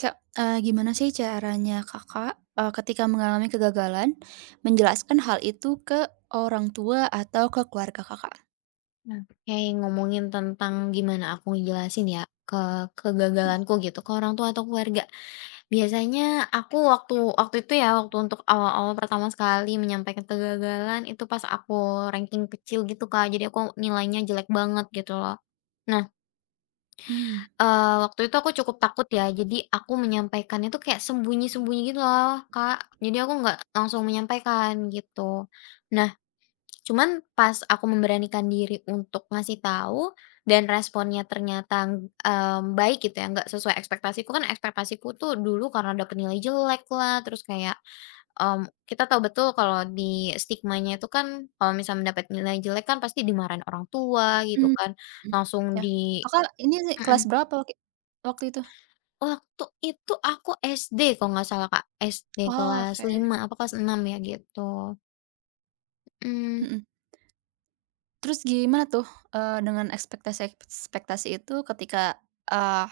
Se gimana sih caranya Kakak, ketika mengalami kegagalan, menjelaskan hal itu ke orang tua atau ke keluarga Kakak? Nah, kayak ngomongin tentang gimana aku ngejelasin ya, ke Mhm. kegagalanku gitu, ke orang tua atau keluarga. Biasanya aku waktu waktu itu ya, waktu untuk awal-awal pertama sekali menyampaikan kegagalan, itu pas aku ranking kecil gitu, Kak. Jadi aku nilainya jelek banget gitu loh. Nah, Mmm, waktu itu aku cukup takut ya, jadi aku menyampaikannya tuh kayak sembunyi-sembunyi gitu loh, Kak. Jadi aku nggak langsung menyampaikan, gitu. Nah, cuman pas aku memberanikan diri untuk ngasih tahu dan responnya ternyata, baik gitu ya, nggak sesuai ekspektasiku, kan ekspektasiku tuh dulu karena dapet nilai jelek lah terus kayak, kita tahu betul kalau di stigmanya itu kan, kalau misalnya mendapat nilai jelek kan pasti dimarahin orang tua gitu mmm, kan, mhm, langsung ya. di Kakak ini mhm. kelas berapa waktu itu? Waktu itu aku SD kalau nggak salah Kak, SD Oh, kelas oke. 5 apa kelas 6 ya gitu, mhm. Mhm. Terus gimana tuh, dengan ekspektasi-ekspektasi itu ketika, eee,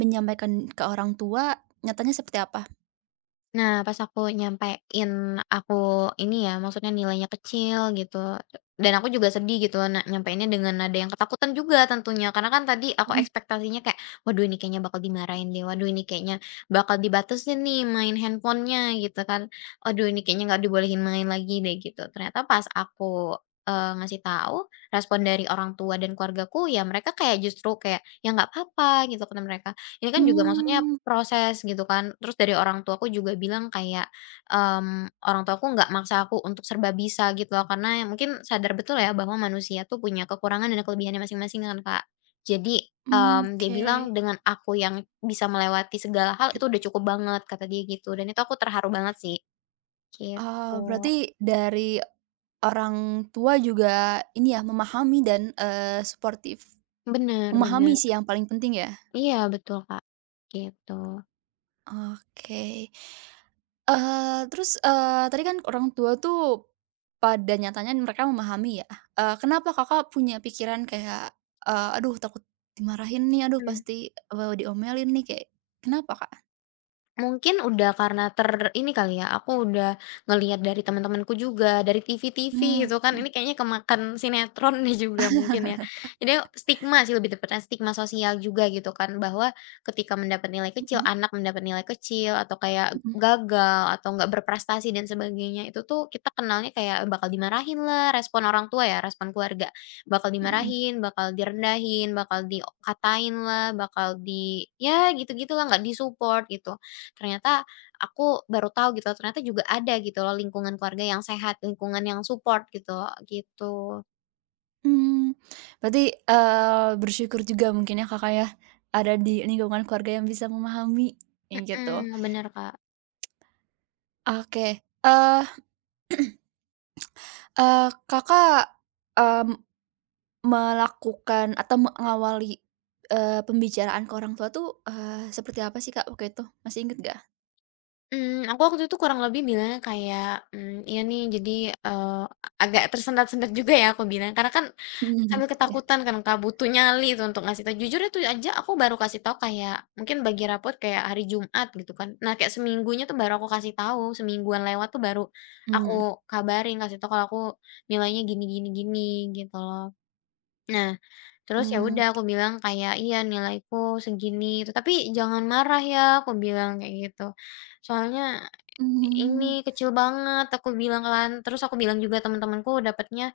menyampaikan ke orang tua, nyatanya seperti apa? Nah, pas aku nyampein aku ini ya, maksudnya nilainya kecil gitu, dan aku juga sedih gitu nyampeinnya dengan nada yang ketakutan juga tentunya. Karena kan tadi aku Mhm, ekspektasinya kayak, "Waduh ini kayaknya bakal dimarahin deh, waduh ini kayaknya bakal dibatasin nih main handphonenya gitu kan. Waduh ini kayaknya nggak dibolehin main lagi deh," gitu. Ternyata pas aku, ngasih tahu, respon dari orang tua dan keluargaku ya mereka kayak justru kayak, "Ya nggak apa-apa," gitu kata mereka. Ini kan juga maksudnya mmm, proses gitu kan, terus dari orang tuaku juga bilang kayak, mmm, orang tuaku nggak maksa aku untuk serba bisa gitu loh, karena ya mungkin sadar betul ya bahwa manusia tuh punya kekurangan dan kelebihannya masing-masing kan, Kak. Jadi, mmm, dia oke. bilang, "Dengan aku yang bisa melewati segala hal, itu udah cukup banget," kata dia gitu, dan itu aku terharu banget sih, Ah, gitu. berarti dari orang tua juga ini ya, memahami dan, suportif. Bener Memahami bener. sih yang paling penting ya? Iya betul, Kak, gitu. Oke. Terus, tadi kan orang tua tuh pada nyatanya mereka memahami ya, kenapa Kakak punya pikiran kayak, "Aduh takut dimarahin nih, aduh Mhm. pasti, diomelin nih," kayak kenapa, Kak? Mungkin udah karena ini kali ya, aku udah ngelihat dari teman-temanku juga, dari TV-TV Mmm, gitu kan, mhm ini kayaknya kemakan sinetron nih juga mungkin ya. Jadi stigma sih lebih tepatnya, stigma sosial juga gitu kan, bahwa ketika mendapat nilai kecil, mhm anak mendapat nilai kecil, atau kayak mhm gagal, atau nggak berprestasi dan sebagainya, itu tuh kita kenalnya kayak bakal dimarahin lah, respon orang tua ya, respon keluarga. Bakal mhm. dimarahin, bakal direndahin, bakal dikatain lah, bakal di ya gitu-gitu lah, nggak disupport gitu. Ternyata aku baru tahu gitu, ternyata juga ada gitu loh lingkungan keluarga yang sehat, lingkungan yang support gitu loh, gitu. Mmm, berarti, bersyukur juga mungkin ya Kakak ya, ada di lingkungan keluarga yang bisa memahami, kayak gitu. Mhm, bener, Kak. Oke, eh, eee, Kakak, mmm Melakukan atau mengawali, pembicaraan ke orang tua tuh, seperti apa sih Kak waktu itu? Masih inget gak? Mmm, aku waktu itu kurang lebih bilangnya kayak, iya nih jadi, eee, agak tersendat-sendat juga ya aku bilang karena kan Mhm, sambil ya, ketakutan kan Kak, butuh nyali tuh untuk ngasih tahu. Jujur itu aja aku baru kasih tahu kayak mungkin bagi rapot kayak hari Jumat gitu kan. Nah, kayak seminggunya tuh baru aku kasih tahu, semingguan lewat tuh baru aku mmm, kabarin, kasih tahu kalau aku nilainya gini gini gini gitu loh. Nah, terus ya mmm, udah aku bilang kayak, "Iya nilaiku segini itu, tapi jangan marah ya," aku bilang kayak gitu. Soalnya mmm, ini kecil banget aku bilang kan, terus aku bilang juga teman-temanku dapatnya,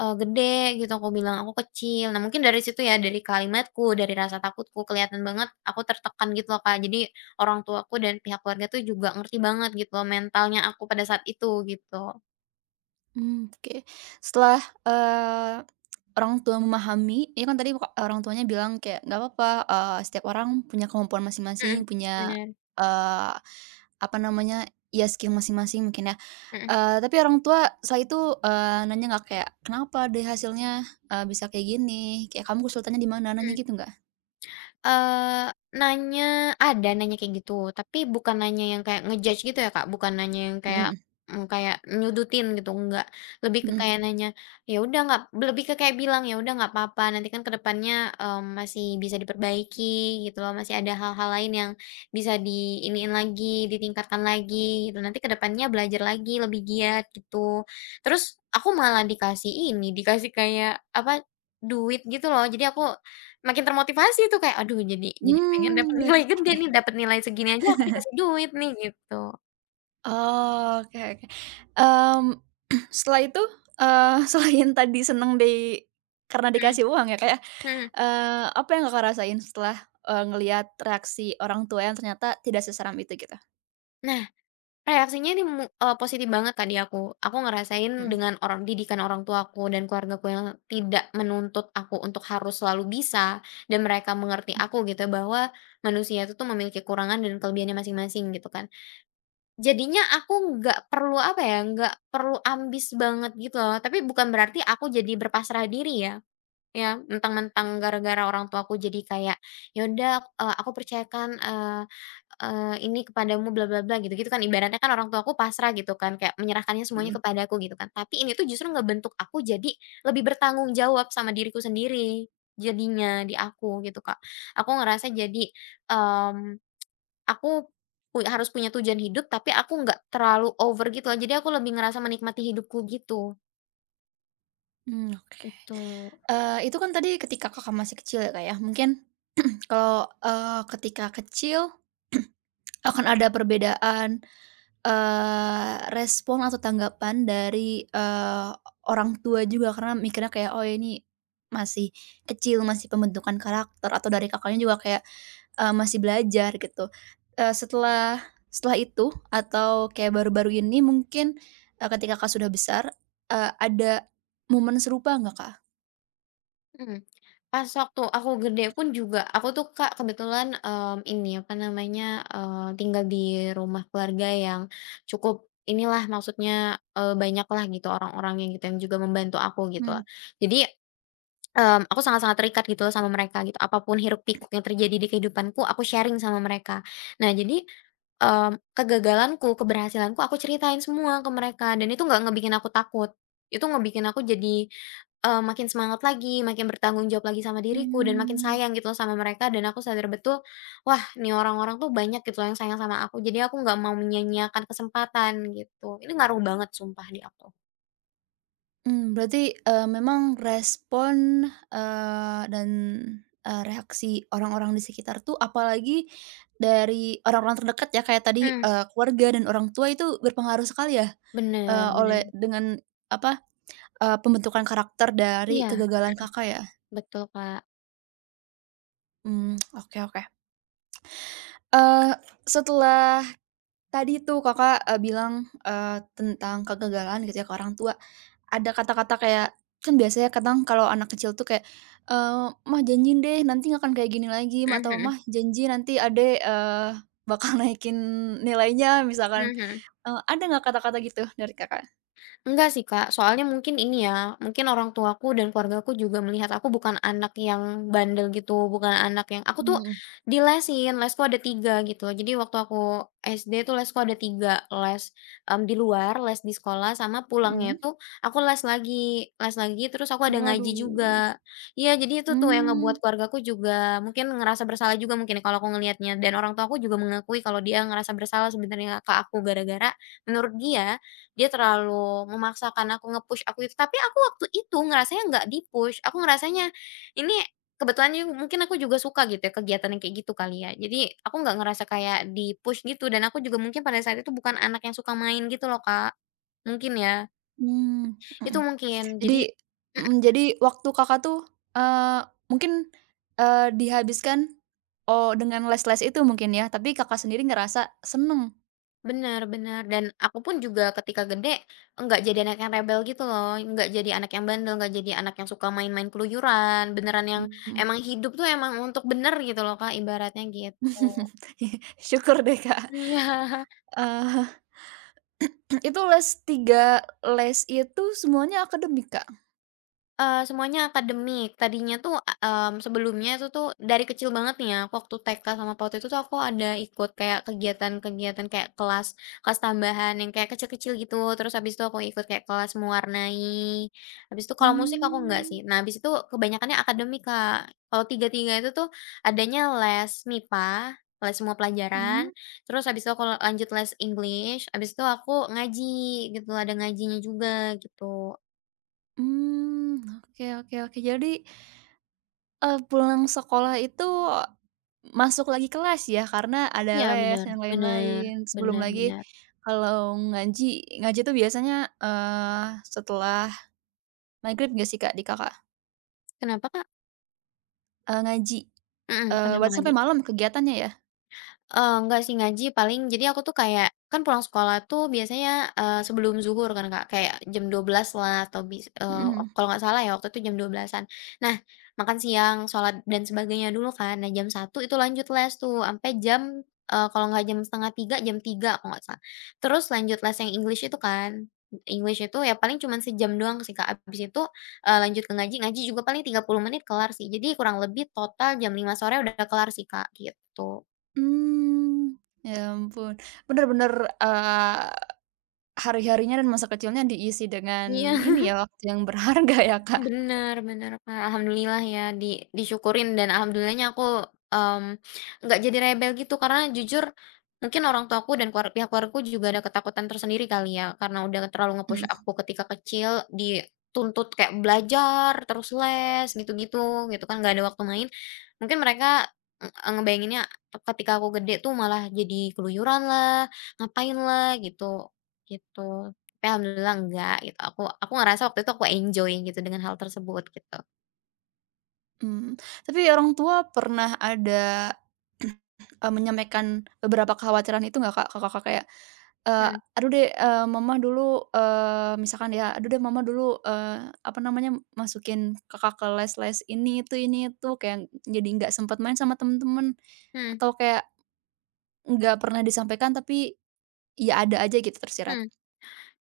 gede gitu, aku bilang aku kecil. Nah mungkin dari situ ya, dari kalimatku, dari rasa takutku kelihatan banget aku tertekan gitu loh, Kak. Jadi orang tuaku dan pihak keluarga tuh juga ngerti banget gitu loh mentalnya aku pada saat itu gitu. mmm, oke. Setelah, eee, orang tua memahami, ini kan tadi orang tuanya bilang kayak, "Nggak apa-apa, setiap orang punya kemampuan masing-masing, Mhm, punya, bener, eee, apa namanya, ya skill masing-masing," mungkin ya. mhm, Tapi orang tua setelah itu, nanya nggak kayak, "Kenapa deh hasilnya, bisa kayak gini? Kayak kamu kesulitannya di mana?" Nanya mhm. gitu nggak? Nanya ada nanya kayak gitu, tapi bukan nanya yang kayak nge-judge gitu ya, Kak, bukan nanya yang kayak, Mhm kayak nyudutin gitu, enggak. Lebih ke mhm. kayak nanya, ya udah nggak lebih ke kayak bilang, "Ya udah nggak apa-apa, nanti kan ke depannya, mmm, masih bisa diperbaiki," gitu loh, "masih ada hal-hal lain yang bisa diiniin lagi, ditingkatkan lagi," gitu, "nanti ke depannya belajar lagi, lebih giat," gitu. Terus aku malah dikasih ini, dikasih kayak, apa, duit gitu loh, jadi aku makin termotivasi tuh kayak, aduh jadi pengen dapet Mmm, nilai oke. gede nih, dapet nilai segini aja aku dikasih duit nih gitu. Oh, oke oke. Mmm, Setelah itu, selain tadi seneng di karena Mhm dikasih uang ya, Kak, ya, mhm. Apa yang Kakak rasain setelah, ngelihat reaksi orang tua yang ternyata tidak seseram itu gitu? Nah reaksinya ini positif banget Kak di aku. Aku ngerasain Mhm dengan orang didikan orang tuaku dan keluargaku yang tidak menuntut aku untuk harus selalu bisa, dan mereka mengerti mhm aku gitu ya bahwa manusia itu tuh memiliki kekurangan dan kelebihannya masing-masing gitu kan. Jadinya aku nggak perlu apa ya, nggak perlu ambis banget gitu loh, tapi bukan berarti aku jadi berpasrah diri ya. Ya, mentang-mentang gara-gara orang tuaku jadi kayak, "Ya udah, aku percayakan, eee eee, ini kepadamu bla bla bla," gitu-gitu kan. Ibaratnya kan orang tuaku pasrah gitu kan, kayak menyerahkannya semuanya mhm. kepadaku gitu kan. Tapi ini tuh justru ngebentuk aku jadi lebih bertanggung jawab sama diriku sendiri, jadinya di aku gitu, Kak. Aku ngerasa jadi, mmm, aku harus punya tujuan hidup, tapi aku nggak terlalu over gitu loh. Jadi aku lebih ngerasa menikmati hidupku gitu, Mmm, oke. itu. Itu kan tadi ketika Kakak masih kecil ya, Kak, ya, mungkin. Kalau, ketika kecil akan ada perbedaan, respon atau tanggapan dari, orang tua juga karena mikirnya kayak, "Oh, ini masih kecil, masih pembentukan karakter," atau dari kakaknya juga kayak, "Masih belajar," gitu. Eee, setelah setelah itu atau kayak baru-baru ini mungkin, ketika Kakak sudah besar, ada momen serupa nggak, Kak? Mhm. Pas waktu aku gede pun juga, aku tuh Kak kebetulan, mmm, ini apa namanya, tinggal di rumah keluarga yang cukup inilah maksudnya, banyaklah gitu orang-orangnya gitu yang juga membantu aku gitu. Hmm. Jadi, aku sangat-sangat terikat gitu loh sama mereka gitu, apapun hiruk pikuk yang terjadi di kehidupanku aku sharing sama mereka. Nah jadi, mmm, kegagalanku, keberhasilanku aku ceritain semua ke mereka dan itu nggak ngebikin aku takut, itu ngebikin aku jadi makin semangat lagi, makin bertanggung jawab lagi sama diriku dan makin Mmm. sayang gitu loh sama mereka dan aku sadar betul, wah nih orang-orang tuh banyak gitu loh yang sayang sama aku, jadi aku nggak mau menyia-nyiakan kesempatan gitu. Ini ngaruh banget sumpah di aku. Berarti, memang respon, dan, reaksi orang-orang di sekitar tuh apalagi dari orang-orang terdekat ya kayak tadi, Mmm. Keluarga dan orang tua itu berpengaruh sekali ya, Bener oleh bener. dengan apa, pembentukan karakter dari Iya, kegagalan mhm, Kakak ya? betul Kak. Mmm, oke oke. Eee, setelah Tadi tuh Kakak, bilang, eee, tentang kegagalan gitu ya ke orang tua. Ada kata-kata kayak kan biasanya kadang kalau anak kecil tuh kayak, "Mah janjiin deh nanti nggak akan kayak gini lagi," Ma," Mhm atau, mhm, "Mah janji nanti Adek, bakal naikin nilainya," misalkan. mhm mhm. Ada nggak kata-kata gitu dari Kakak? Enggak sih, Kak, soalnya mungkin ini ya, mungkin orang tuaku dan keluargaku juga melihat aku bukan anak yang bandel gitu, bukan anak yang aku tuh Mhm dilesin, lesku ada 3 gitu. Jadi waktu aku SD tuh lesku ada 3 les, di luar, les di sekolah, sama pulangnya mhm. itu aku les lagi, terus aku ada ngaji Waduh. juga. Iya, jadi itu tuh yang Mmm, ngebuat keluargaku juga mungkin ngerasa bersalah juga mungkin ya kalau aku ngelihatnya dan orang tuaku juga mengakui kalau dia ngerasa bersalah sebenarnya ke aku gara-gara menurut dia dia terlalu memaksakan aku nge-push aku itu, tapi aku waktu itu ngerasanya nggak di-push, aku ngerasanya ini kebetulan mungkin aku juga suka gitu ya kegiatan yang kayak gitu kali ya. Jadi aku nggak ngerasa kayak di-push gitu dan aku juga mungkin pada saat itu bukan anak yang suka main gitu loh, Kak. Mungkin ya, mmm, itu mhm. mungkin. Jadi Jadi mhm. mhm, jadi waktu Kakak tuh, eee, mungkin, dihabiskan, oh, dengan les-les itu mungkin ya, tapi Kakak sendiri ngerasa seneng? Bener bener, dan aku pun juga ketika gede, enggak jadi anak yang rebel gitu loh, enggak jadi anak yang bandel, enggak jadi anak yang suka main-main keluyuran, beneran yang Mhm. emang hidup tuh emang untuk bener gitu loh Kak, ibaratnya gitu. Syukur deh, Kak. Iya. Eee, itu les 3 les itu semuanya akademik, Kak? Semuanya akademik. Tadinya tuh, sebelumnya itu tuh dari kecil banget nih ya, aku waktu TK sama PAUD itu tuh aku ada ikut kayak kegiatan-kegiatan kayak kelas kelas tambahan yang kayak kecil-kecil gitu, terus habis itu aku ikut kayak kelas mewarnai, habis itu kalau musik aku enggak Mmm, sih. Nah, habis itu kebanyakannya akademik, Kak. Kalau tiga-tiga itu tuh adanya les MIPA, les semua pelajaran, mhm, terus habis itu aku lanjut les English, habis itu aku ngaji gitu, ada ngajinya juga gitu. mmm, oke oke oke. Jadi, pulang sekolah itu masuk lagi kelas ya, karena ada Iya les bener yang bener lain-lain. Sebelum bener lagi bener. Kalau ngaji, ngaji tuh biasanya, setelah magrib nggak sih, Kak, di Kakak? Kenapa Kak? Eee, ngaji, Mhm, kenapa Berarti lagi? sampai malam kegiatannya ya? Enggak sih ngaji paling jadi aku tuh kayak kan pulang sekolah tuh biasanya, sebelum zuhur kan Kak, kayak jam 12 lah atau Mhm. kalau nggak salah ya waktu itu jam 12-an. Nah, makan siang, sholat dan sebagainya dulu kan. Nah jam 1 itu lanjut les tuh sampai jam, kalau nggak jam setengah 3 jam 3 kalau nggak salah. Terus lanjut les yang English itu kan. English itu ya paling cuman sejam doang sih Kak, abis itu, lanjut ke ngaji, ngaji juga paling 30 menit kelar sih. Jadi kurang lebih total jam 5 sore udah kelar sih Kak, gitu. Mmm, ya ampun. Bener-bener, eee, hari-harinya dan masa kecilnya diisi dengan Iya. ini ya, waktu yang berharga ya, Kak? Bener bener, Kak, alhamdulillah ya di disyukurin dan alhamdulillahnya aku, mmm, nggak jadi rebel gitu karena jujur mungkin orang tuaku dan pihak keluargaku juga ada ketakutan tersendiri kali ya karena udah terlalu nge-push Mhm aku ketika kecil dituntut kayak belajar, terus les, gitu-gitu, gitu kan nggak ada waktu main. Mungkin mereka, ngebayanginnya ketika aku gede tuh malah jadi keluyuran lah, ngapain lah gitu, gitu. Tapi alhamdulillah enggak gitu, aku ngerasa waktu itu aku enjoy gitu dengan hal tersebut gitu. mhm. Tapi orang tua pernah ada, menyampaikan beberapa kekhawatiran itu nggak, Kak, ke Kakak kayak Eee, Mhm aduh deh, mama dulu, misalkan ya, aduh deh mama dulu, apa namanya, masukin Kakak ke les-les ini itu, kayak jadi nggak sempat main sama temen-temen, mhm atau kayak nggak pernah disampaikan tapi ya ada aja gitu tersirat. mhm.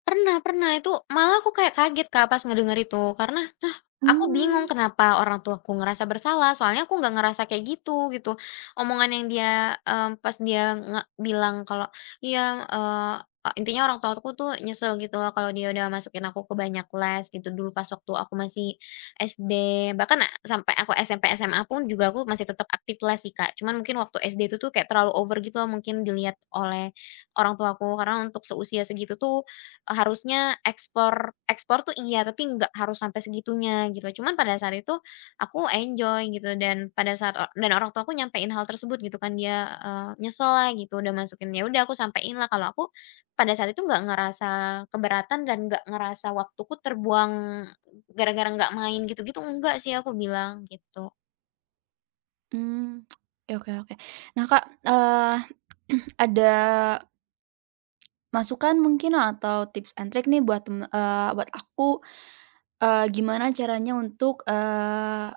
Pernah pernah, itu malah aku kayak kaget Kak pas ngedenger itu, karena, hah, aku bingung Hmm, kenapa orang tuaku ngerasa bersalah, soalnya aku nggak ngerasa kayak gitu, gitu. Omongan yang dia, pas dia bilang kalau, iya, eee, e intinya orang tuaku tuh nyesel gitu loh kalau dia udah masukin aku ke banyak les gitu dulu pas waktu aku masih SD, bahkan sampai aku SMP, SMA pun juga aku masih tetap aktif les sih Kak, cuman mungkin waktu SD itu tuh kayak terlalu over gitu loh mungkin dilihat oleh orang tuaku, karena untuk seusia segitu tuh harusnya ekspor ekspor tuh iya, tapi nggak harus sampai segitunya gitu. Cuman pada saat itu aku enjoy gitu dan pada saat dan orang tua aku nyampein hal tersebut gitu kan, dia, nyesel lah gitu udah masukin. Ya udah aku sampein lah kalau aku pada saat itu nggak ngerasa keberatan dan nggak ngerasa waktuku terbuang gara-gara nggak main gitu-gitu, enggak sih aku bilang, gitu. mmm, oke oke oke. Nah Kak, eee, ada masukan mungkin atau tips and trick nih buat buat aku, gimana caranya untuk,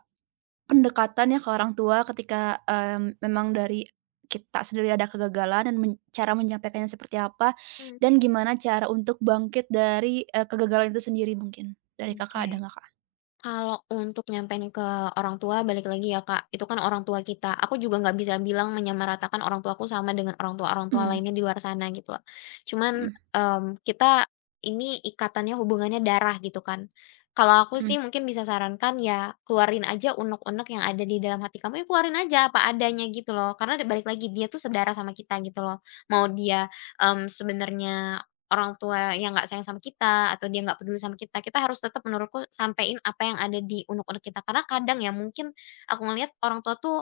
pendekatannya ke orang tua ketika, memang dari kita sendiri ada kegagalan dan cara menyampaikannya seperti apa, Mmm, dan gimana cara untuk bangkit dari, kegagalan itu sendiri mungkin. Dari Kakak ada oke. nggak, Kak? Kalau untuk nyampein ke orang tua, balik lagi ya Kak, itu kan orang tua kita. Aku juga nggak bisa bilang menyamaratakan orang tuaku sama dengan orang tua-orang tua Hmm, lainnya di luar sana gitu lah. Cuman, hmm, kita ini ikatannya, hubungannya darah gitu kan. Kalau aku hmm, sih mungkin bisa sarankan ya keluarin aja unek-unek yang ada di dalam hati kamu, ya keluarin aja apa adanya gitu loh. Karena balik lagi, dia tuh sedarah sama kita gitu loh. Mau dia, sebenarnya orang tua yang nggak sayang sama kita, atau dia nggak peduli sama kita, kita harus tetap menurutku sampein apa yang ada di unek-unek kita. Karena kadang ya mungkin aku ngelihat orang tua tuh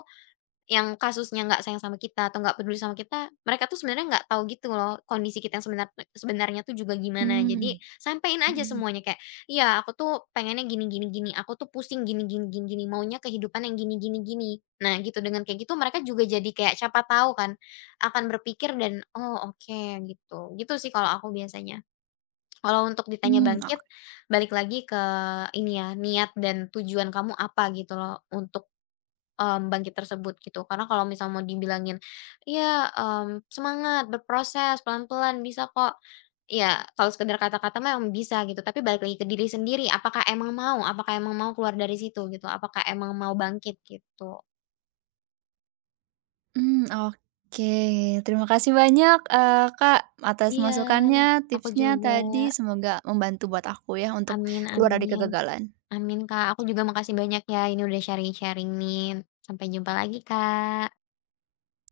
yang kasusnya nggak sayang sama kita atau nggak peduli sama kita, mereka tuh sebenarnya nggak tahu gitu loh kondisi kita yang sebenarnya tuh juga gimana. hmm, Jadi sampein aja hmm, semuanya kayak, "Iya aku tuh pengennya gini gini gini, aku tuh pusing gini gini gini gini, maunya kehidupan yang gini gini gini." Nah gitu, dengan kayak gitu mereka juga jadi kayak siapa tahu kan akan berpikir dan, "Oh oke," gitu. Gitu sih kalau aku biasanya. Kalau untuk ditanya mmm, ok bangkit, balik lagi ke ini ya, niat dan tujuan kamu apa gitu loh untuk, bangkit tersebut gitu. Karena kalau misal mau dibilangin, ya mmm, semangat, berproses, pelan-pelan, bisa kok." Ya kalau sekedar kata-kata mah emang bisa gitu, tapi balik lagi ke diri sendiri, apakah emang mau keluar dari situ gitu, apakah emang mau bangkit gitu. mmm, oke. Terima kasih banyak, Kak, atas Iya, masukannya, aku tipsnya juga. tadi, semoga membantu buat aku ya untuk Amin keluar dari amin. kegagalan. Amin Kak, aku juga makasih banyak ya ini udah sharing-sharing nih. Sampai jumpa lagi Kak.